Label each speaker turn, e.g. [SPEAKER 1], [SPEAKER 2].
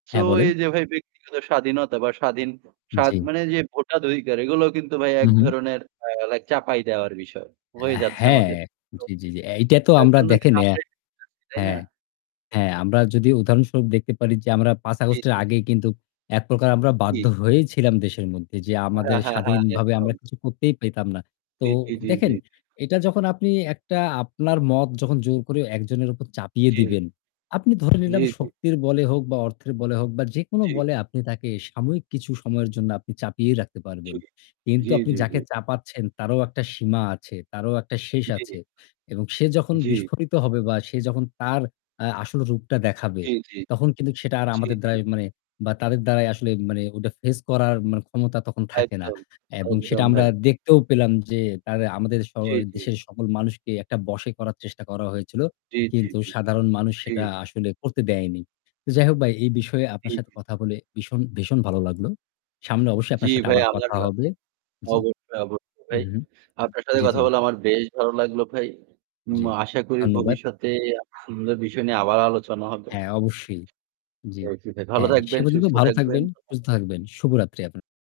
[SPEAKER 1] So
[SPEAKER 2] হ্যাঁ, বলেন।
[SPEAKER 1] এই যে ভাই ব্যক্তিগত স্বাধীনতা বা স্বাধীন স্বাদ
[SPEAKER 2] জি।
[SPEAKER 1] মানে এই যে ভোটার অধিকার, এগুলা কিন্তু ভাই
[SPEAKER 2] হুম, হুম।
[SPEAKER 1] একধরনের আ লাইক চাপাই দেওয়ার বিষয় হয়ে যাচ্ছে
[SPEAKER 2] হ্যাঁ।
[SPEAKER 1] আমাদের
[SPEAKER 2] জি, জি,
[SPEAKER 1] [unintelligible]
[SPEAKER 2] জি। এইটা তো
[SPEAKER 1] যার
[SPEAKER 2] আমরা
[SPEAKER 1] জন্য
[SPEAKER 2] দেখে
[SPEAKER 1] কিন্তু
[SPEAKER 2] নেয়া।
[SPEAKER 1] আমরা [unintelligible] তাই না?
[SPEAKER 2] হ্যাঁ, হ্যাঁ আমরা যদি উদাহরণস্বরূপ দেখতে পারি যে আমরা ৫
[SPEAKER 1] জি,
[SPEAKER 2] আগস্টের
[SPEAKER 1] জি, জি।
[SPEAKER 2] আগেই কিন্তু একপ্রকার আমরা
[SPEAKER 1] জি।
[SPEAKER 2] বাধ্য হয়েই ছিলাম দেশের মধ্যে যে আমাদের
[SPEAKER 1] হ্যাঁ, হ্যাঁ, হ্যাঁ,
[SPEAKER 2] স্বাধীনভাবে
[SPEAKER 1] একদম।
[SPEAKER 2] আমরা কিছু করতেই পেতাম না। তো
[SPEAKER 1] জি, জি, জি, জি।
[SPEAKER 2] দেখেন, এটা যখন আপনি একটা আপনার মত যখন জোর করে একজনের উপর চাপিয়ে
[SPEAKER 1] জি।
[SPEAKER 2] দিবেন, আপনি ধরে
[SPEAKER 1] জি,
[SPEAKER 2] নিলাম
[SPEAKER 1] জি।
[SPEAKER 2] শক্তির বলে হোক বা অর্থের বলে হোক বা যেকোনো
[SPEAKER 1] জি।
[SPEAKER 2] বলে আপনি তাকে সাময়িক কিছু সময়ের জন্য আপনি চাপিয়েই রাখতে
[SPEAKER 1] জি।
[SPEAKER 2] পারবেন। কিন্তু
[SPEAKER 1] জি,
[SPEAKER 2] আপনি
[SPEAKER 1] জি, জি।
[SPEAKER 2] যাকে চাপাচ্ছেন, তারও একটা সীমা আছে, তারও একটা শেষ
[SPEAKER 1] জি।
[SPEAKER 2] আছে এবং সে যখন
[SPEAKER 1] জি।
[SPEAKER 2] বিস্ফোরিত হবে বা সে যখন তার আ আসল রূপটা দেখাবে,
[SPEAKER 1] জি, জি।
[SPEAKER 2] তখন কিন্তু সেটা আর
[SPEAKER 1] জি,
[SPEAKER 2] আমাদের
[SPEAKER 1] জি।
[SPEAKER 2] দ্বারাই মানে বা তাদের দ্বারাই আসলে মানে ওটা ফেস করার মানে ক্ষমতা তখন থাকে না।
[SPEAKER 1] একদম,
[SPEAKER 2] এবং সেটা
[SPEAKER 1] একদম
[SPEAKER 2] আমরা
[SPEAKER 1] ভাই।
[SPEAKER 2] দেখতেও পেলাম যে তারে আমাদের
[SPEAKER 1] জি,
[SPEAKER 2] সময়
[SPEAKER 1] জি।
[SPEAKER 2] দেশের সকল মানুষকেই একটা বশে করার চেষ্টা করা হয়েছিল।
[SPEAKER 1] জি, জি,
[SPEAKER 2] কিন্তু
[SPEAKER 1] জি।
[SPEAKER 2] সাধারণ মানুষ
[SPEAKER 1] জি।
[SPEAKER 2] সেটা আসলে করতে দেয়নি। তো যাই হোক ভাই, এই বিষয়ে আপনার সাথে
[SPEAKER 1] জি।
[SPEAKER 2] কথা বলে ভীষণ, ভীষণ ভালো লাগলো। সামনে অবশ্যই
[SPEAKER 1] জি,
[SPEAKER 2] আপনার সাথে
[SPEAKER 1] ভাই।
[SPEAKER 2] আবার কথা
[SPEAKER 1] আমারও
[SPEAKER 2] হবে জি,
[SPEAKER 1] অবশ্যই, অবশ্যই ভাই।
[SPEAKER 2] হুম।
[SPEAKER 1] আপনার সাথে
[SPEAKER 2] জি,
[SPEAKER 1] কথা
[SPEAKER 2] জি।
[SPEAKER 1] বলে আমার বেশ ভালো লাগল, ভাই। উম
[SPEAKER 2] জি।
[SPEAKER 1] আশা করি
[SPEAKER 2] ধন্যবাদ।
[SPEAKER 1] ভবিষ্যতে [unintelligible] সুন্দর বিষয় নিয়ে আবার আলোচনা হয়তোবা
[SPEAKER 2] হ্যাঁ, অবশ্যই। জি।
[SPEAKER 1] [unintelligible] ভালো
[SPEAKER 2] হ্যাঁ, সে
[SPEAKER 1] থাকবেন,
[SPEAKER 2] পর্যন্ত
[SPEAKER 1] সুস্থ
[SPEAKER 2] ভালো
[SPEAKER 1] থাকবেন।
[SPEAKER 2] থাকবেন, সুস্থ থাকবেন। শুভরাত্রি আপনার